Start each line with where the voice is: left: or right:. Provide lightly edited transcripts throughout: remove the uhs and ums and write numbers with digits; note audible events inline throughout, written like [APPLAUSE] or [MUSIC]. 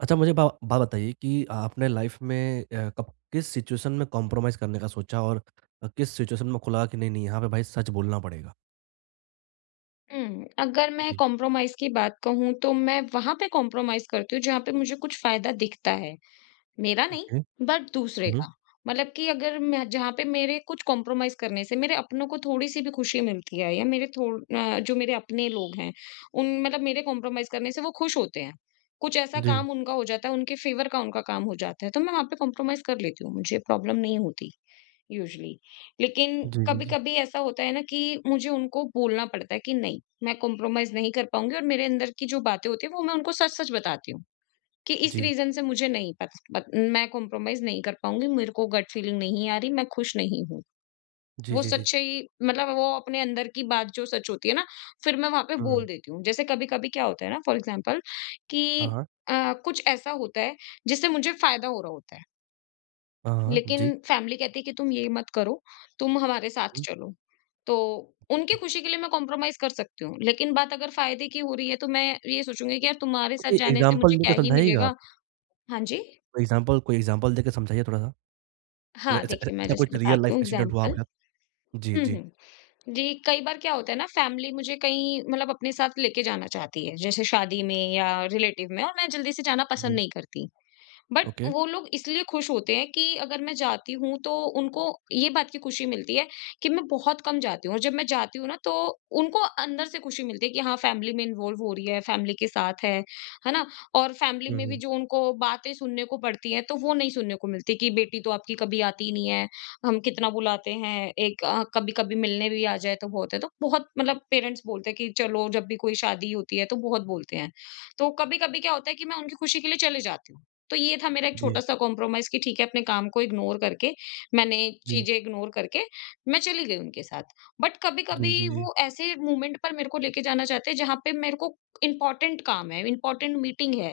right: अच्छा, मुझे बा बात बताइए कि आपने लाइफ में कब किस सिचुएशन में कॉम्प्रोमाइज़ करने का सोचा और किस सिचुएशन में खुला कि नहीं, नहीं यहाँ पे भाई सच बोलना पड़ेगा?
left: अगर मैं
right: जी,
left: कॉम्प्रोमाइज़ की बात कहूँ तो मैं वहाँ पे कॉम्प्रोमाइज़ करती हूँ जहाँ पे मुझे कुछ फ़ायदा दिखता है। मेरा नहीं
right: ओके।
left: बट दूसरे
right: हुँ, हुँ।
left: का। मतलब कि अगर मैं जहाँ पे मेरे कुछ कॉम्प्रोमाइज़ करने से मेरे अपनों को थोड़ी-सी भी खुशी मिलती है या जो मेरे अपने लोग हैं, उन मतलब मेरे कॉम्प्रोमाइज़ करने से वो खुश होते हैं। कुछ ऐसा
right: जी।
left: काम उनका हो जाता है, उनके फ़ेवर का उनका काम हो जाता है, तो मैं वहाँ पे कॉम्प्रोमाइज़ कर लेती हूँ, मुझे प्रॉब्लम नहीं होती। यूजुअली लेकिन
right: जी, जी, जी।
left: कभी-कभी ऐसा होता है ना कि मुझे उनको बोलना पड़ता है कि नहीं, मैं कॉम्प्रोमाइज़ नहीं कर पाऊँगी और मेरे अंदर की जो बातें होती हैं वो मैं उनको सच-सच बताती हूँ, कि इस
right: जी।
left: रीज़न से मुझे नहीं पत पत मैं कॉम्प्रोमाइज़ नहीं कर पाऊँगी, मेरे को गट फीलिंग नहीं आ रही, मैं खुश नहीं हूँ।
right: जी,
left: वो
right: जी, जी, जी।
left: सच्चाई मतलब वो अपने अंदर की बात जो सच होती है ना, फिर मैं वहाँ पे बोल
right: हुँ।
left: देती हूँ। जैसे कभी-कभी क्या होता है ना फॉर एग्ज़ाम्पल कि
right: हाँ, हाँ।
left: कुछ ऐसा होता है जिससे मुझे फ़ायदा हो रहा होता है।
right: हाँ, हाँ।
left: लेकिन
right: जी।
left: फैमिली कहती है कि तुम ये मत करो, तुम हमारे साथ
right: हुँ।
left: चलो। तो उनकी खुशी के लिए मैं कॉम्प्रोमाइज़ कर सकती हूँ, लेकिन बात अगर फ़ायदे की हो रही है तो मैं ये सोचूँगी कि यार तुम्हारे साथ
right: कोई
left: जाने से
right: एग्ज़ाम्पल
left: मुझे
right: देके
left: क्या ही
right: समझाइएगा आप?
left: मिलेगा। हाँ जी।
right: कोई एग्ज़ाम्पल देके समझाइए थोड़ा-सा। कोई
left: हाँ,
right: ऐसा ऐसा
left: देखिए मैं
right: ऐसा
left: जैसे
right: कुछ रियल
left: बताती
right: लाइफ़
left: हूँ
right: एक्सीडेंट हुआ
left: एग्ज़ाम्पल।
right: आपके साथ? जी,
left: हुँ,
right: जी।
left: हुँ। जी, कई बार क्या होता है ना फैमिली मुझे कहीं मतलब अपने साथ लेके जाना चाहती है, जैसे शादी में या रिलेटिव में और मैं जल्दी से जाना पसंद
right: जी।
left: नहीं करती। But
right: okay.
left: वो लोग इसलिए खुश होते हैं कि अगर मैं जाती हूँ तो उनको ये बात की खुशी मिलती है कि मैं बहुत कम जाती हूँ और जब मैं जाती हूँ ना तो उनको अंदर से खुशी मिलती है कि हाँ फैमिली में इन्वॉल्व हो रही है फैमिली के साथ है ना। और फैमिली
right: हुँ,
left: में भी
right: हुँ।
left: जो उनको बातें सुनने को पड़ती हैं तो वो नहीं सुनने को मिलती कि बेटी तो आपकी कभी आती ही नहीं है, हम कितना बुलाते हैं, एक कभी कभी मिलने भी आ जाए तो बहुत है तो बहुत मतलब पेरेंट्स बोलते हैं कि चलो जब भी कोई शादी होती है तो बहुत बोलते हैं। तो कभी कभी क्या होता है कि मैं उनकी खुशी के लिए चले जाती हूँ। तो ये था मेरा एक
right: जी।
left: छोटा-सा कॉम्प्रोमाइज़ कि ठीक है अपने काम को इग्नोर करके, मैंने
right: जी।
left: चीज़ें इग्नोर करके मैं चली गई उनके साथ। बट
right: जी, जी,
left: कभी-कभी
right: जी।
left: वो ऐसे मोमेंट पर मेरे को लेके जाना चाहते हैं जहाँ पे मेरे को इम्पोर्टेंट काम है, इम्पोर्टेंट मीटिंग है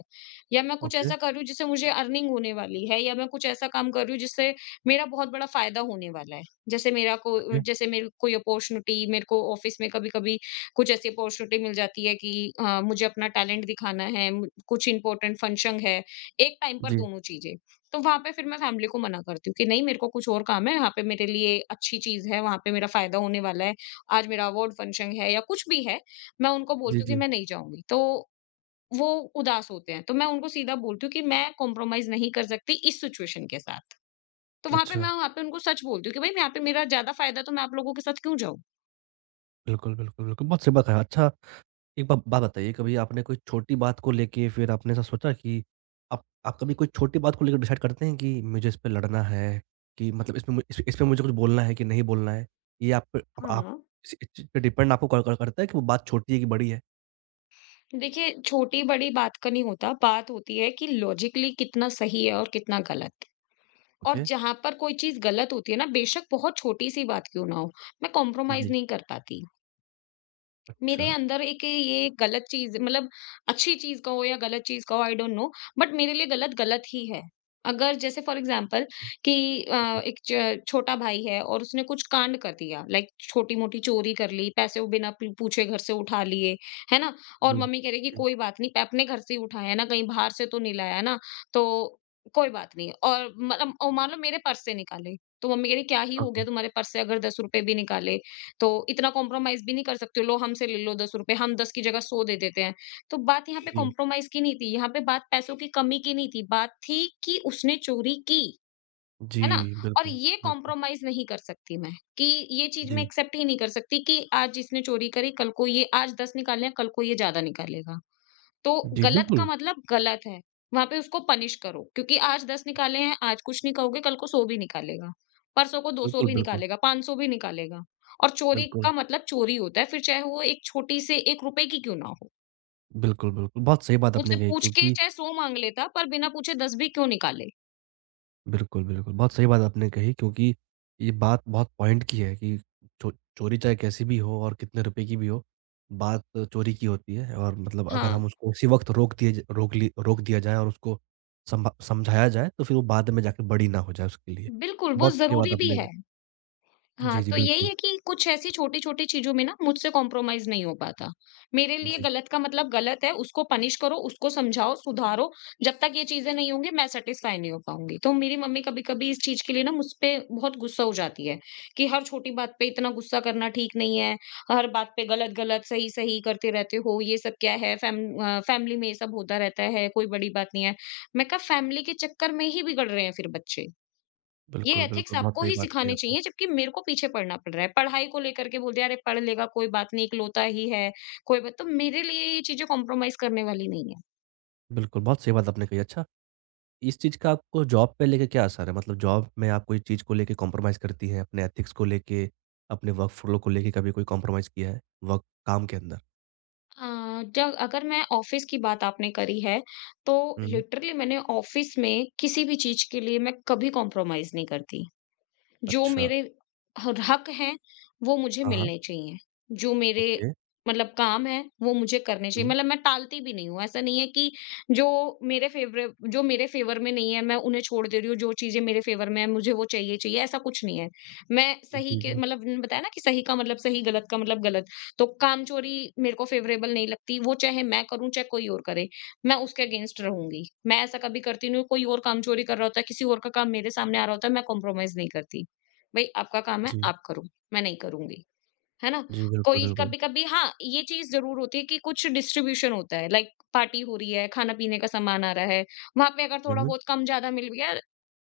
left: या मैं कुछ
right: ओके,
left: ऐसा कर रही हूँ जिससे मुझे अर्निंग होने वाली है या मैं कुछ ऐसा काम कर रही हूँ जिससे मेरा बहुत बड़ा फ़ायदा होने वाला है। जैसे मेरा
right: ओके।
left: को जैसे मेरी कोई अपॉर्च्युनिटी मेरे को ऑफ़िस में कभी-कभी कुछ ऐसी अपॉर्च्युनिटी मिल जाती है कि मुझे अपना टैलेंट दिखाना है, कुछ इम्पोर्टेंट फंक्शन है, एक टाइम पर
right: जी।
left: दोनों चीज़ें। तो वहाँ पे फिर मैं फैमिली को मना करती हूँ कि नहीं मेरे को कुछ और काम है, यहाँ पे मेरे लिए अच्छी चीज़ है, वहाँ पे मेरा फ़ायदा होने वाला है, आज मेरा अवार्ड फंक्शन है या कुछ भी है, मैं उनको
right: जी,
left: बोलती हूँ कि
right: जी।
left: मैं नहीं जाऊँगी। तो वो उदास होते हैं, तो मैं उनको सीधा बोलती हूँ कि मैं कॉम्प्रोमाइज़ नहीं कर सकती इस सिचुएशन के साथ। तो
right: अच्छा।
left: वहाँ पे उनको सच बोलती हूँ कि भाई यहाँ पे मेरा ज़्यादा फ़ायदा है तो मैं आप लोगों के साथ क्यों जाऊँ?
right: बिल्कुल, बिल्कुल, बिल्कुल, बहुत सही बात कहा। अच्छा, एक बा बात बताइए, कभी आपने कोई छोटी बात को लेके फिर आपने ऐसा सोचा कि आप कभी कोई छोटी बात को लेकर डिसाइड करते हैं कि मुझे इस पे लड़ना है, कि मतलब इसमें मु इस इसमें मुझे कुछ बोलना है कि नहीं बोलना है? ये आप पे
left: हाँ,
right: आप-
left: हाँ।
right: इस चीज़ पे डिपेंड आपको कर कर करता है कि वो बात छोटी है कि बड़ी है?
left: देखिए छोटी-बड़ी बात का नहीं होता, बात होती है कि लॉजिकली कितना सही है और कितना गलत। और
right: ओके।
left: जहाँ पर कोई चीज़ गलत होती है ना, बेशक बहुत छोटी-सी बात क्यों ना हो, मैं कॉम्प्रोमाइज़
right: जी,
left: नहीं कर पाती। मेरे
right: अच्छा।
left: अंदर एक ये गलत चीज़ मतलब अच्छी चीज़ कहो या गलत चीज़ कहो आई डोंट नो, बट मेरे लिए गलत गलत ही है। अगर जैसे फॉर एग्जाम्पल कि
right: जी,
left: एक च छोटा भाई है और उसने कुछ कांड कर दिया लाइक छोटी-मोटी चोरी कर ली, पैसे वो बिना पू पूछे घर से उठा लिए, है ना? और
right: जी,
left: मम्मी कह रही है कि
right: जी,
left: कोई बात नहीं, अपने घर से ही उठाया है ना, कहीं बाहर से तो नहीं लाया ना, तो कोई बात नहीं। और मतलब और मान लो मेरे पर्स से निकाले, तो मम्मी कह रही क्या ही हो
right: ओके,
left: गया तुम्हारे पर्स से अगर ₹10 भी निकाले। तो इतना कॉम्प्रोमाइज़ भी नहीं कर सकते हो, लो हमसे ले लो ₹10, हम 10 की जगह 100 दे देते हैं। तो बात यहाँ पे
right: जी।
left: कॉम्प्रोमाइज़ की नहीं थी, यहाँ पे बात पैसों की कमी की नहीं थी, बात थी कि उसने चोरी की, है ना?
right: जी,
left: और
right: बिल्कुल,
left: ये
right: बिल्कुल,
left: कॉम्प्रोमाइज़ नहीं कर सकती मैं, कि ये चीज़ मैं
right: जी,
left: एक्सेप्ट ही नहीं कर सकती कि आज इसने चोरी करी, कल को ये आज 10 निकाले, हैं, कल को ये ज़्यादा निकालेगा। तो
right: जी,
left: गलत का
right: बिल्कुल,
left: मतलब गलत है। वहाँ पे उसको पनिश करो क्योंकि आज 10 निकाले हैं, आज कुछ नहीं कहोगे, कल को 100 भी निकालेगा। परसों को 200
right: बिल्कुल,
left: भी
right: बिल्कुल,
left: निकालेगा, 500 भी निकालेगा। और चोरी का
right: बिल्कुल,
left: मतलब चोरी होता है, फिर चाहे वो एक छोटी से ₹1 की क्यों ना हो।
right: बिल्कुल, बिल्कुल, बहुत सही बात आपने
left: मुझसे
right: कही
left: पूछ के
right: क्योंकि
left: चाहे 100 माँग लेता, पर बिना पूछे 10 भी क्यों निकाले?
right: बिल्कुल, बिल्कुल। बहुत सही बात आपने कही क्योंकि ये बात बहुत पॉइंट की है कि चो चोरी चाहे कैसी भी हो और कितने रुपए की भी हो, बात चोरी की होती है और मतलब अगर
left: हाँ,
right: हम उसको उसी वक़्त रोक दिए ज रोक ली रोक दिया जाए और उसको सम समझाया जाए तो फिर वो बाद में जाके बड़ी ना हो जाए उसके लिए।
left: बिल्कुल वो
right: बहुत सही बात
left: ज़रूरी भी
right: आपने
left: है। हाँ,
right: जी, जी,
left: तो यही
right: बिल्कुल।
left: है कि कुछ ऐसी छोटी-छोटी चीज़ों में ना मुझसे कॉम्प्रोमाइज़ नहीं हो पाता। मेरे लिए
right: जी,
left: गलत का मतलब गलत है, उसको पनिश करो, उसको समझाओ, सुधारो, जब तक ये चीज़ें नहीं होंगी मैं सैटिस्फाई नहीं हो पाऊँगी। तो मेरी मम्मी कभी-कभी इस चीज़ के लिए ना मुझ पे बहुत गुस्सा हो जाती है, कि हर छोटी बात पे इतना गुस्सा करना ठीक नहीं है, हर बात पे गलत-गलत, सही-सही करते रहते हो, ये सब क्या है? फैमिली में ये सब होता रहता है, कोई बड़ी बात नहीं है। मैं कहा फैमिली के चक्कर में ही बिगड़ रहे हैं फिर बच्चे। ये
right: बिल्कुल,
left: एथिक्स
right: बिल्कुल, बहुत
left: आपको
right: सही
left: ही
right: बात कही
left: सिखाने
right: आपने।
left: चाहिए जबकि मेरे को पीछे पड़ना पड़ रहा है। पढ़ाई को लेकर के बोल दिया अरे पढ़ लेगा कोई बात नहीं इकलौता ही है, कोई बात तो मेरे लिए ये चीज़ें कॉम्प्रोमाइज़ करने वाली नहीं है।
right: बिल्कुल, बहुत सही बात आपने कही। अच्छा, इस चीज़ का आपको जॉब पे लेके क्या असर है? मतलब जॉब में आप कोई चीज़ को लेके कॉम्प्रोमाइज़ करती हैं, अपने एथिक्स को लेके, अपने वर्क फ्लो को लेके कभी कोई कॉम्प्रोमाइज़ किया है? वर्क काम के अंदर?
left: जब अगर मैं ऑफ़िस की बात आपने करी है, तो
right: हुँ, हुँ।
left: लिटरली मैंने ऑफ़िस में किसी भी चीज़ के लिए मैं कभी कॉम्प्रोमाइज़ नहीं करती। जो
right: अच्छा।
left: मेरे ह हक हैं, वो मुझे
right: हाँ, हाँ।
left: मिलने चाहिए। जो मेरे
right: ओके।
left: मतलब काम हैं, वो मुझे करने चाहिए।
right: हुँ।
left: मतलब मैं टालती भी नहीं हूँ। ऐसा नहीं है कि जो मेरे फ़ेवर में नहीं है, मैं उन्हें छोड़ दे रही हूँ। जो चीज़ें मेरे फ़ेवर में हैं, मुझे वो चाहिए ही चाहिए, ऐसा कुछ नहीं है।
right: जी, जी।
left: मैंने बताया ना कि सही का मतलब सही, गलत का मतलब गलत। तो कामचोरी मेरे को फ़ेवरेबल नहीं लगती। वो चाहे मैं करूँ, चाहे कोई और करे, मैं उसके अगेंस्ट रहूँगी। मैं ऐसा कभी करती नहीं हूँ, कोई और कामचोरी कर रहा होता है, किसी और का काम मेरे सामने आ रहा होता है, मैं कॉम्प्रोमाइज़ नहीं करती। भाई आपका काम है
right: जी।
left: आप करो, मैं नहीं करूँगी, है ना?
right: जी, बिल्कुल,
left: कोई
right: बिल्कुल।
left: कभी-कभी हाँ, ये चीज़ ज़रूर होती है कि कुछ डिस्ट्रीब्यूशन होता है लाइक पार्टी हो रही है, खाना-पीने का सामान आ रहा है, वहाँ पे अगर
right: हुँ,
left: थोड़ा
right: हुँ।
left: बहुत कम-ज़्यादा मिल गया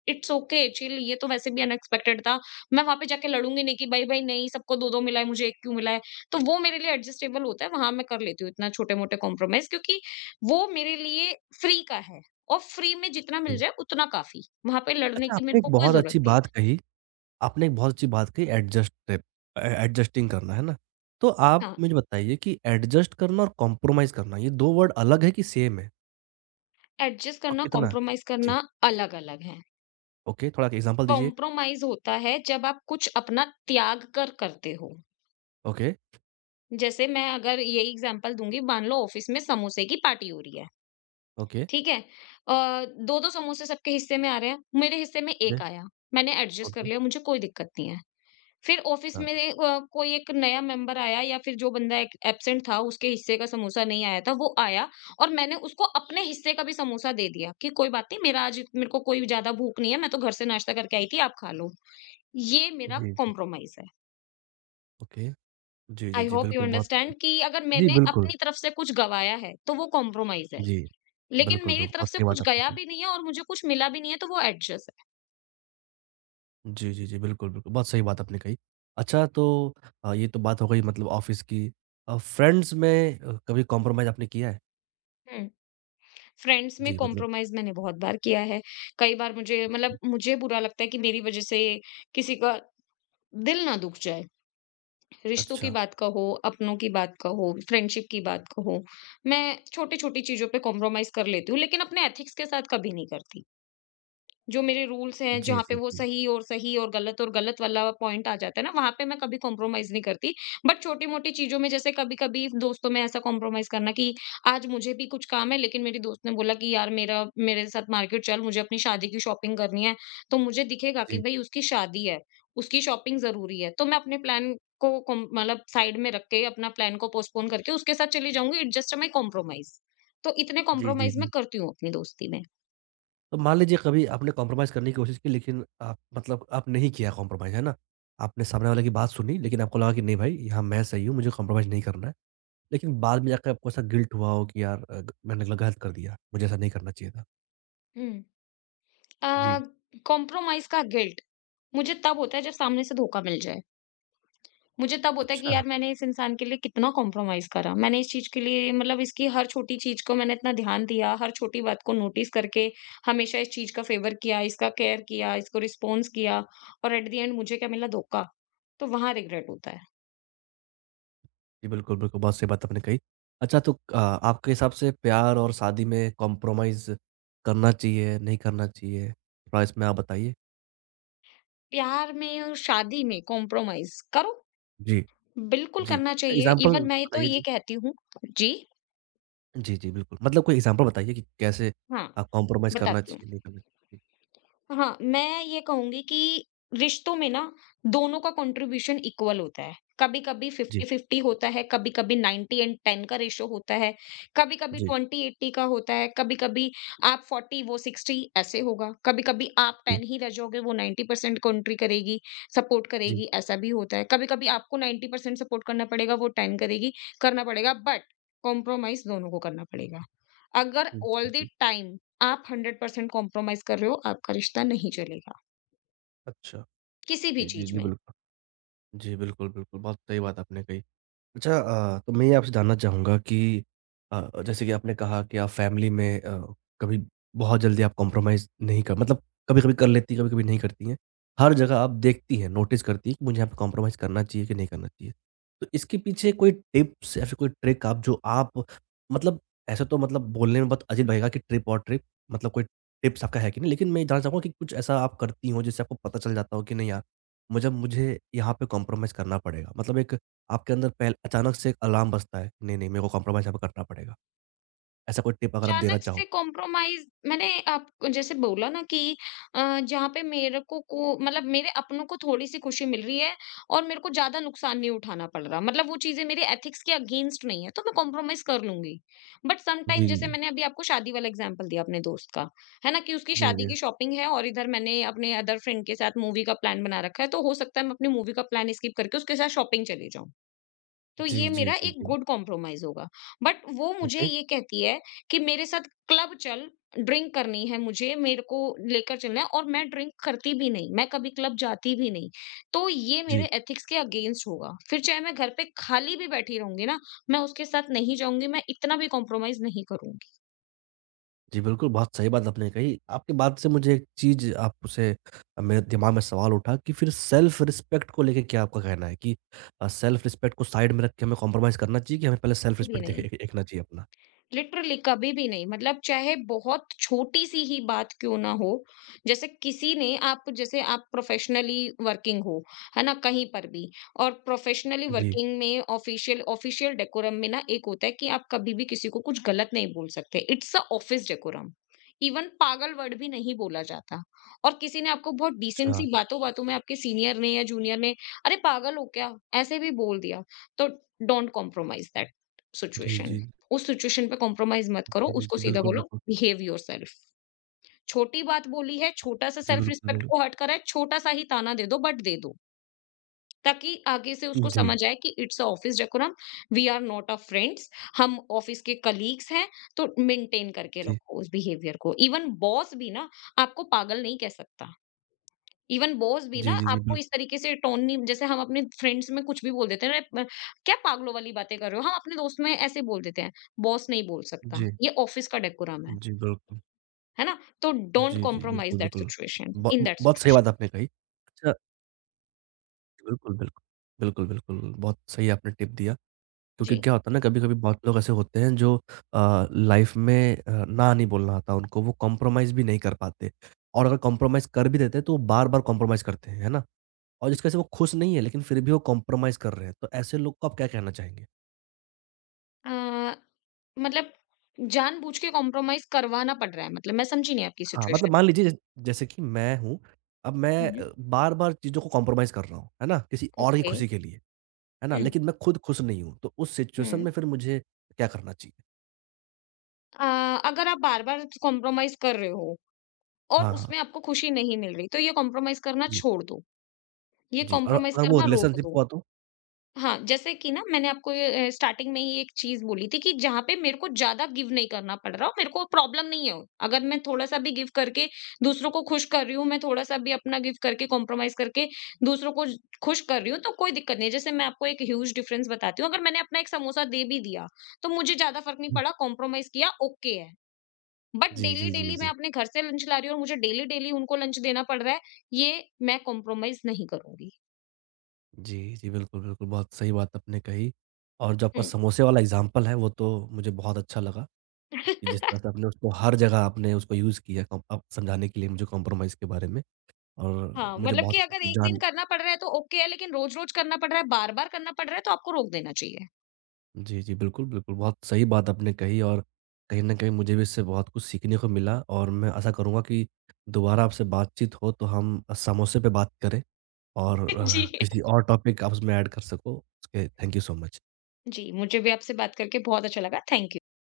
left: इट्स ओके चिल ये तो वैसे भी अनएक्सपेक्टेड था। मैं वहाँ पे जाके लड़ूँगी नहीं कि भाई भाई नहीं सबको 2-2 मिला है मुझे 1 क्यों मिला है? तो वो मेरे लिए एडजस्टेबल होता है, वहाँ मैं कर लेती हूँ इतना छोटे-मोटे कॉम्प्रोमाइज़ क्योंकि वो मेरे लिए फ्री का है और फ्री में जितना मिल
right: जी।
left: जाए उतना काफ़ी, वहाँ पे लड़ने
right: अच्छा,
left: की
right: आपने
left: मेरे
right: एक
left: को कोई
right: बहुत अच्छी
left: ज़रूरत नहीं
right: बात
left: है।
right: कही, आपने एक बहुत अच्छी बात कही एडजस्टेड एडजस्टिंग करना, है ना? तो आप
left: हाँ।
right: मुझे बताइए कि एडजस्ट करना और कॉम्प्रोमाइज़ करना ये 2 वर्ड अलग है कि सेम है?
left: एडजस्ट
right: और
left: करना,
right: कितना?
left: कॉम्प्रोमाइज़
right: जी।
left: करना अलग-अलग है।
right: ओके, थोड़ा एग्ज़ाम्पल दीजिए एक।
left: कॉम्प्रोमाइज़ होता है जब आप कुछ अपना त्याग कर करते हो।
right: ओके,
left: जैसे मैं अगर यही एग्ज़ाम्पल दूँगी, मान लो ऑफ़िस में समोसे की पार्टी हो रही है,
right: ओके।
left: ठीक है? अ, 2-2 समोसे सबके हिस्से में आ रहे हैं, मेरे हिस्से में
right: जी,
left: 1 आया। मैंने एडजस्ट कर
right: ओके,
left: लिया, मुझे कोई दिक्कत नहीं है। फिर ऑफिस
right: हाँ,
left: में कोई एक नया मेंबर आया या फिर जो बंदा एक एब्सेंट था उसके हिस्से का समोसा नहीं आया था वो आया और मैंने उसको अपने हिस्से का भी समोसा दे दिया कि कोई बात नहीं, मेरा आज मेरे को कोई ज्यादा भूख नहीं है, मैं तो घर से नाश्ता करके आई थी, आप खा लो। ये मेरा
right: जी, जी।
left: कॉम्प्रोमाइज है।
right: ओके, जी, जी,
left: आई
right: जी,
left: होप यू
right: बिल्कुल, बहुत
left: अंडरस्टैंड कि अगर
right: जी,
left: मैंने
right: बिल्कुल,
left: अपनी तरफ से कुछ गवाया है तो वो कॉम्प्रोमाइज है,
right: जी,
left: लेकिन
right: बिल्कुल,
left: मेरी
right: बिल्कुल,
left: तरफ
right: बहुत
left: से
right: सही
left: कुछ
right: बात आपने
left: गया
right: कही।
left: भी नहीं है और मुझे कुछ मिला भी नहीं है तो वो एडजस्ट
right: जी, जी, जी, बिल्कुल, बिल्कुल, बहुत सही बात आपने कही। अच्छा तो ये तो बात हो गई मतलब ऑफ़िस की। फ्रेंड्स में कभी कॉम्प्रोमाइज़ आपने किया है?
left: है। हम्म। फ्रेंड्स में
right: जी, मतलब
left: कॉम्प्रोमाइज मैंने बहुत बार किया है। कई बार मुझे मतलब
right: जी,
left: मुझे बुरा लगता है कि मेरी वज़ह से किसी का दिल ना दुःख जाए। रिश्तों की
right: अच्छा,
left: बात का हो, अपनों की बात का हो, फ्रेंडशिप की बात का हो, मैं छोटी-छोटी चीज़ों पे कॉम्प्रोमाइज़ कर लेती हूँ, लेकिन अपने एथिक्स के साथ कभी नहीं करती। जो मेरे रूल्स हैं,
right: जी,
left: जहाँ पे
right: जी,
left: वो
right: जी,
left: सही और गलत वाला पॉइंट आ जाता है ना, वहाँ पे मैं कभी कॉम्प्रोमाइज़ नहीं करती। बट छोटी-मोटी चीज़ों में जैसे कभी-कभी दोस्तों में ऐसा कॉम्प्रोमाइज़ करना कि आज मुझे भी कुछ काम है, लेकिन मेरी दोस्त ने बोला कि यार मेरा, मेरे साथ मार्केट चल, मुझे अपनी शादी की शॉपिंग करनी है। तो मुझे दिखेगा कि
right: जी,
left: भई उसकी शादी है, उसकी शॉपिंग ज़रूरी है। तो मैं अपने प्लान को कॉम मतलब साइड में रख के अपना प्लान को पोस्टपोन करके उसके साथ चली जाऊँगी। It's just my compromise. तो इतने
right: जी, जी,
left: कॉम्प्रोमाइज़ मैं
right: जी।
left: करती हूँ अपनी दोस्ती में।
right: तो मान लीजिए कभी आपने कॉम्प्रोमाइज़ करने की कोशिश की लेकिन आप मतलब आप नहीं किया कॉम्प्रोमाइज़, है ना? आपने सामने वाले की बात सुनी लेकिन आपको लगा कि नहीं भाई, यहाँ मैं सही हूँ, मुझे कॉम्प्रोमाइज़ नहीं करना है। लेकिन बाद में जाकर आपको ऐसा गिल्ट हुआ हो कि यार ग मैंने गलत कर दिया, मुझे ऐसा नहीं करना चाहिए था।
left: हुँ। अ,
right: जी।
left: कॉम्प्रोमाइज का गिल्ट मुझे तब होता है जब सामने से धोखा मिल जाए। मुझे तब होता है कि
right: अच्छा,
left: यार मैंने इस इंसान के लिए कितना कॉम्प्रोमाइज करा। मैंने इस चीज़ के लिए मतलब इसकी हर छोटी चीज़ को मैंने इतना ध्यान दिया, हर छोटी बात को नोटिस करके हमेशा इस चीज़ का फ़ेवर किया, इसका केयर किया, इसको रिस्पॉन्स किया और एट द एंड मुझे क्या मिला, धोखा। तो वहाँ रिग्रेट होता है।
right: जी, बिल्कुल, बिल्कुल, बहुत सही बात आपने कही। अच्छा तो आपके हिसाब से प्यार और शादी में कॉम्प्रोमाइज़ करना चाहिए, नहीं करना चाहिए? थोड़ा इसमें आप बताइए।
left: प्यार में और शादी में कॉम्प्रोमाइज़ करो,
right: जी,
left: बिल्कुल
right: जी।
left: करना चाहिए।
right: एग्ज़ाम्पल
left: इवन मैं तो
right: बताइए
left: ये
right: जी।
left: कहती हूँ। जी,
right: जी, जी, बिल्कुल। मतलब कोई एग्ज़ाम्पल बताइए कि कैसे
left: हाँ,
right: आप कॉम्प्रोमाइज़ करना
left: बताती हूँ।
right: चाहिए, नहीं करना चाहिए?
left: हाँ, मैं ये कहूँगी कि रिश्तों में ना दोनों का कंट्रीब्यूशन इक्वल होता है। कभी-कभी
right: जी,
left: 50-50 होता है, कभी-कभी 90 एंड 10 का रेशियो होता है, कभी-कभी
right: जी,
left: 20-80 का होता है, कभी-कभी आप 40 वो 60 ऐसे होगा, कभी-कभी आप
right: जी,
left: 10 ही रह जाओगे वो 90% कंट्री करेगी, सपोर्ट
right: जी,
left: करेगी, ऐसा भी होता है। कभी-कभी आपको 90% सपोर्ट करना पड़ेगा, वो 10 करेगी, करना पड़ेगा, बट कॉम्प्रोमाइज़ दोनों को करना पड़ेगा। अगर
right: जी, जी,
left: ऑल द
right: जी।
left: टाइम आप 100% कॉम्प्रोमाइज़ कर रहे हो, आपका रिश्ता नहीं चलेगा,
right: अच्छा,
left: किसी भी
right: जी, जी,
left: चीज़
right: जी,
left: में।
right: बिल्कुल। जी, बिल्कुल, बिल्कुल, बहुत सही बात आपने कही। अच्छा तो मैं ये आपसे जानना चाहूँगा कि जैसे कि आपने कहा कि आप फैमिली में कभी बहुत जल्दी आप कॉम्प्रोमाइज़ नहीं कर मतलब कभी-कभी कर लेती हैं, कभी-कभी नहीं करती हैं। हर जगह आप देखती हैं, नोटिस करती हैं कि मुझे यहाँ पे कॉम्प्रोमाइज़ करना चाहिए कि नहीं करना चाहिए। तो इसके पीछे कोई टिप्स या फिर कोई ट्रिक आप जो आप मतलब ऐसा तो मतलब बोलने में बहुत अजीब लगेगा कि ट्रिप और ट्रिक मतलब कोई टिप्स आपका है कि नहीं? लेकिन मैं ये जानना चाहूँगा कि कुछ ऐसा आप करती हो जिससे आपको पता चल जाता हो कि नहीं यार, मुझे मुझे यहाँ पे कॉम्प्रोमाइज़ करना पड़ेगा? मतलब एक आपके अंदर पहल अचानक से एक अलार्म बजता है, नहीं, नहीं मेरे को कॉम्प्रोमाइज़ यहाँ पे करना पड़ेगा। ऐसा कोई टिप अगर आप देना
left: अचानक
right: चाहो?
left: से कॉम्प्रोमाइज़, मैंने आपको जैसे बोला ना कि जहाँ पे मेरे को मतलब मेरे अपनों को थोड़ी-सी खुशी मिल रही है और मेरे को ज़्यादा नुकसान नहीं उठाना पड़ रहा, मतलब वो चीज़ें मेरे एथिक्स के अगेंस्ट नहीं है, तो मैं कॉम्प्रोमाइज़ कर लूँगी। बट सम टाइम
right: जी,
left: जैसे
right: जी,
left: मैंने अभी आपको शादी वाला एग्ज़ाम्पल दिया अपने दोस्त का, है ना? कि उसकी
right: जी,
left: शादी
right: जी।
left: की शॉपिंग है और इधर मैंने अपने अदर फ्रेंड के साथ मूवी का प्लान बना रखा है, तो हो सकता है मैं अपनी मूवी का प्लान स्किप करके उसके साथ शॉपिंग चली जाऊँ। तो
right: जी,
left: ये
right: जी,
left: मेरा
right: जी,
left: एक
right: जी।
left: गुड कॉम्प्रोमाइज होगा। बट वो मुझे
right: ओके।
left: ये कहती है कि मेरे साथ क्लब चल, ड्रिंक करनी है मुझे, मेरे को लेकर चलना है और मैं ड्रिंक करती भी नहीं, मैं कभी क्लब जाती भी नहीं। तो ये मेरे
right: जी,
left: एथिक्स के अगेंस्ट होगा। फिर चाहे मैं घर पे खाली भी बैठी रहूँगी ना, मैं उसके साथ नहीं जाऊँगी, मैं इतना भी कॉम्प्रोमाइज़ नहीं करूँगी,
right: जी, बिल्कुल, बहुत सही बात आपने कही। आपकी बात से मुझे एक चीज़ आपसे मेरे दिमाग में सवाल उठा कि फिर सेल्फ रिस्पेक्ट को लेके क्या आपका कहना है कि सेल्फ रिस्पेक्ट को साइड में रख के हमें कॉम्प्रोमाइज़ करना चाहिए कि हमें पहले सेल्फ
left: कभी भी
right: रिस्पेक्ट देखे
left: नहीं।
right: दे देखना चाहिए अपना?
left: लिटरली कभी भी नहीं, मतलब चाहे बहुत छोटी सी ही बात क्यों ना हो, जैसे किसी ने आप जैसे आप प्रोफेशनली वर्किंग हो, है ना, कहीं पर भी, और प्रोफेशनली
right: जी,
left: वर्किंग में ऑफिशियल ऑफिशियल डेकोरम में ना एक होता है कि आप कभी भी किसी को कुछ गलत नहीं बोल सकते, it's a office decorum. Even पागल वर्ड भी नहीं बोला जाता, और किसी ने आपको बहुत डिसेंट
right: अच्छा।
left: सी बातों बातों में आपके सीनियर ने या जूनियर ने अरे पागल हो क्या ऐसे भी बोल दिया, तो डोंट कॉम्प्रोमाइज दैट
right: जी,
left: सिचुएशन।
right: जी,
left: उस सिचुएशन पे कॉम्प्रोमाइज़ मत करो,
right: जी, जी,
left: उसको
right: जी,
left: सीधा
right: बिल्कुल,
left: बोलो
right: बिल्कुल।
left: Behave yourself. छोटी बात बोली है, छोटा-सा
right: जी,
left: सेल्फ
right: बिल्कुल,
left: रिस्पेक्ट
right: बिल्कुल।
left: को हर्ट करा है, छोटा-सा ही ताना दे दो, बट दे दो। ताकि आगे से
right: जी,
left: उसको
right: जी,
left: समझ आए कि it's a office decorum, we are not a friends, हम ऑफिस के कलीग्स हैं, तो मेंटेन करके रखो उस बिहेवियर को। इवन बॉस भी ना आपको पागल नहीं कह सकता। इवन बॉस भी ना
right: जी, जी, जी,
left: आपको इस
right: बिल्कुल।
left: तरीके से टोन नहीं, जैसे हम अपने फ्रेंड्स में कुछ भी बोल देते हैं "अरे, क्या पागलों वाली बातें कर रहे हो", हम अपने दोस्त में ऐसे बोल देते हैं, बॉस नहीं बोल सकता,
right: जी,
left: ये ऑफिस का डेकोरम है
right: जी, बिल्कुल।
left: है ना? तो डोंट
right: जी, जी।
left: कॉम्प्रोमाइज
right: बिल्कुल,
left: दैट
right: बिल्कुल।
left: सिचुएशन
right: ब
left: इन
right: ब
left: दैट
right: बहुत सही बात
left: सिचुएशन।
right: आपने कही। अच्छा, बिल्कुल, बिल्कुल। बिल्कुल, बिल्कुल। बहुत सही आपने टिप दिया क्योंकि
left: जी,
right: क्या होता है ना कभी-कभी बहुत लोग ऐसे होते हैं जो लाइफ़ में ना नहीं बोलना आता उनको, वो कॉम्प्रोमाइज़ भी नहीं कर पाते और अगर कॉम्प्रोमाइज़ कर भी देते हैं तो वो बार-बार कॉम्प्रोमाइज़ करते हैं, है ना? और जिसकी वजह से वो खुश नहीं है लेकिन फिर भी वो कॉम्प्रोमाइज़ कर रहे हैं, तो ऐसे लोग को आप क्या कहना चाहेंगे?
left: अ, मतलब जानबूझ के कॉम्प्रोमाइज करवाना पड़ रहा है, मतलब मैं समझी नहीं आपकी
right: हाँ, मतलब
left: सिचुएशन।
right: मान लीजिए जै जैसे कि मैं हूँ, अब मैं
left: हम्म।
right: बार-बार चीज़ों को कॉम्प्रोमाइज़ कर रहा हूँ, है ना? किसी और की
left: ओके।
right: खुशी के लिए। है ना?
left: हम्म।
right: लेकिन मैं खुद खुश नहीं हूँ, तो उस सिचुएशन
left: हम्म।
right: में फिर मुझे क्या करना चाहिए?
left: अ, अगर आप बार बार कॉम्प्रोमाइज कर रहे हो और
right: हाँ, हाँ।
left: उसमें आपको खुशी नहीं मिल रही तो ये कॉम्प्रोमाइज करना
right: जी,
left: छोड़ दो, ये
right: जी। और
left: कॉम्प्रोमाइज
right: अगर वो
left: करना रोक
right: रिलेशनशिप
left: दो।
right: हुआ तो?
left: हाँ, जैसे कि ना मैंने आपको ये स्टार्टिंग में ही एक चीज़ बोली थी कि जहाँ पे मेरे को ज़्यादा गिव नहीं करना पड़ रहा और मेरे को प्रॉब्लम नहीं है। अगर मैं थोड़ा-सा भी गिव करके दूसरों को खुश कर रही हूँ, मैं थोड़ा-सा भी अपना गिव करके कॉम्प्रोमाइज़ करके दूसरों को ज खुश कर रही हूँ, तो कोई दिक्कत नहीं है। जैसे मैं आपको एक ह्यूज डिफरेंस बताती हूँ, अगर मैंने अपना एक समोसा दे भी दिया, तो मुझे ज़्यादा फ़र्क नहीं
right: हुँ।
left: पड़ा, कॉम्प्रोमाइज़ किया, ओके है। But
right: ji, ji, ji,
left: daily daily मैं
right: जी।
left: अपने घर से लंच ला रही हूँ और मुझे डेली-डेली उनको लंच देना पड़ रहा है, ये मैं कॉम्प्रोमाइज़ नहीं करूँगी।
right: जी, जी, बिल्कुल, बिल्कुल, बहुत सही बात आपने कही। और जो आपका
left: हुँ।
right: समोसे वाला एग्ज़ाम्पल है, वो तो मुझे बहुत अच्छा लगा कि
left: [LAUGHS]
right: जिस तरह से आपने उसको हर जगह आपने उसको यूज़ किया कॉम अब समझाने के लिए मुझे कॉम्प्रोमाइज़ के बारे में और
left: हाँ,
right: मुझे
left: मतलब कि
right: बहुत
left: अगर
right: कुछ
left: 1 दिन
right: जान
left: करना पड़ रहा है तो ओके है, लेकिन रोज-रोज करना पड़ रहा है, बार-बार करना पड़ रहा है तो आपको रोक देना चाहिए।
right: जी, जी। बिल्कुल, बिल्कुल। बहुत सही बात आपने कही और कहीं न कहीं मुझे भी इससे बहुत कुछ सीखने को मिला और मैं आशा करूँगा कि दोबारा आपसे बातचीत हो तो हम समोसे पे बात करें और
left: [LAUGHS] जी।
right: किसी और टॉपिक आप उसमें ऐड कर सको, उसके थैंक यू सो मच।
left: जी, मुझे भी आपसे बात करके बहुत अच्छा लगा। Thank you.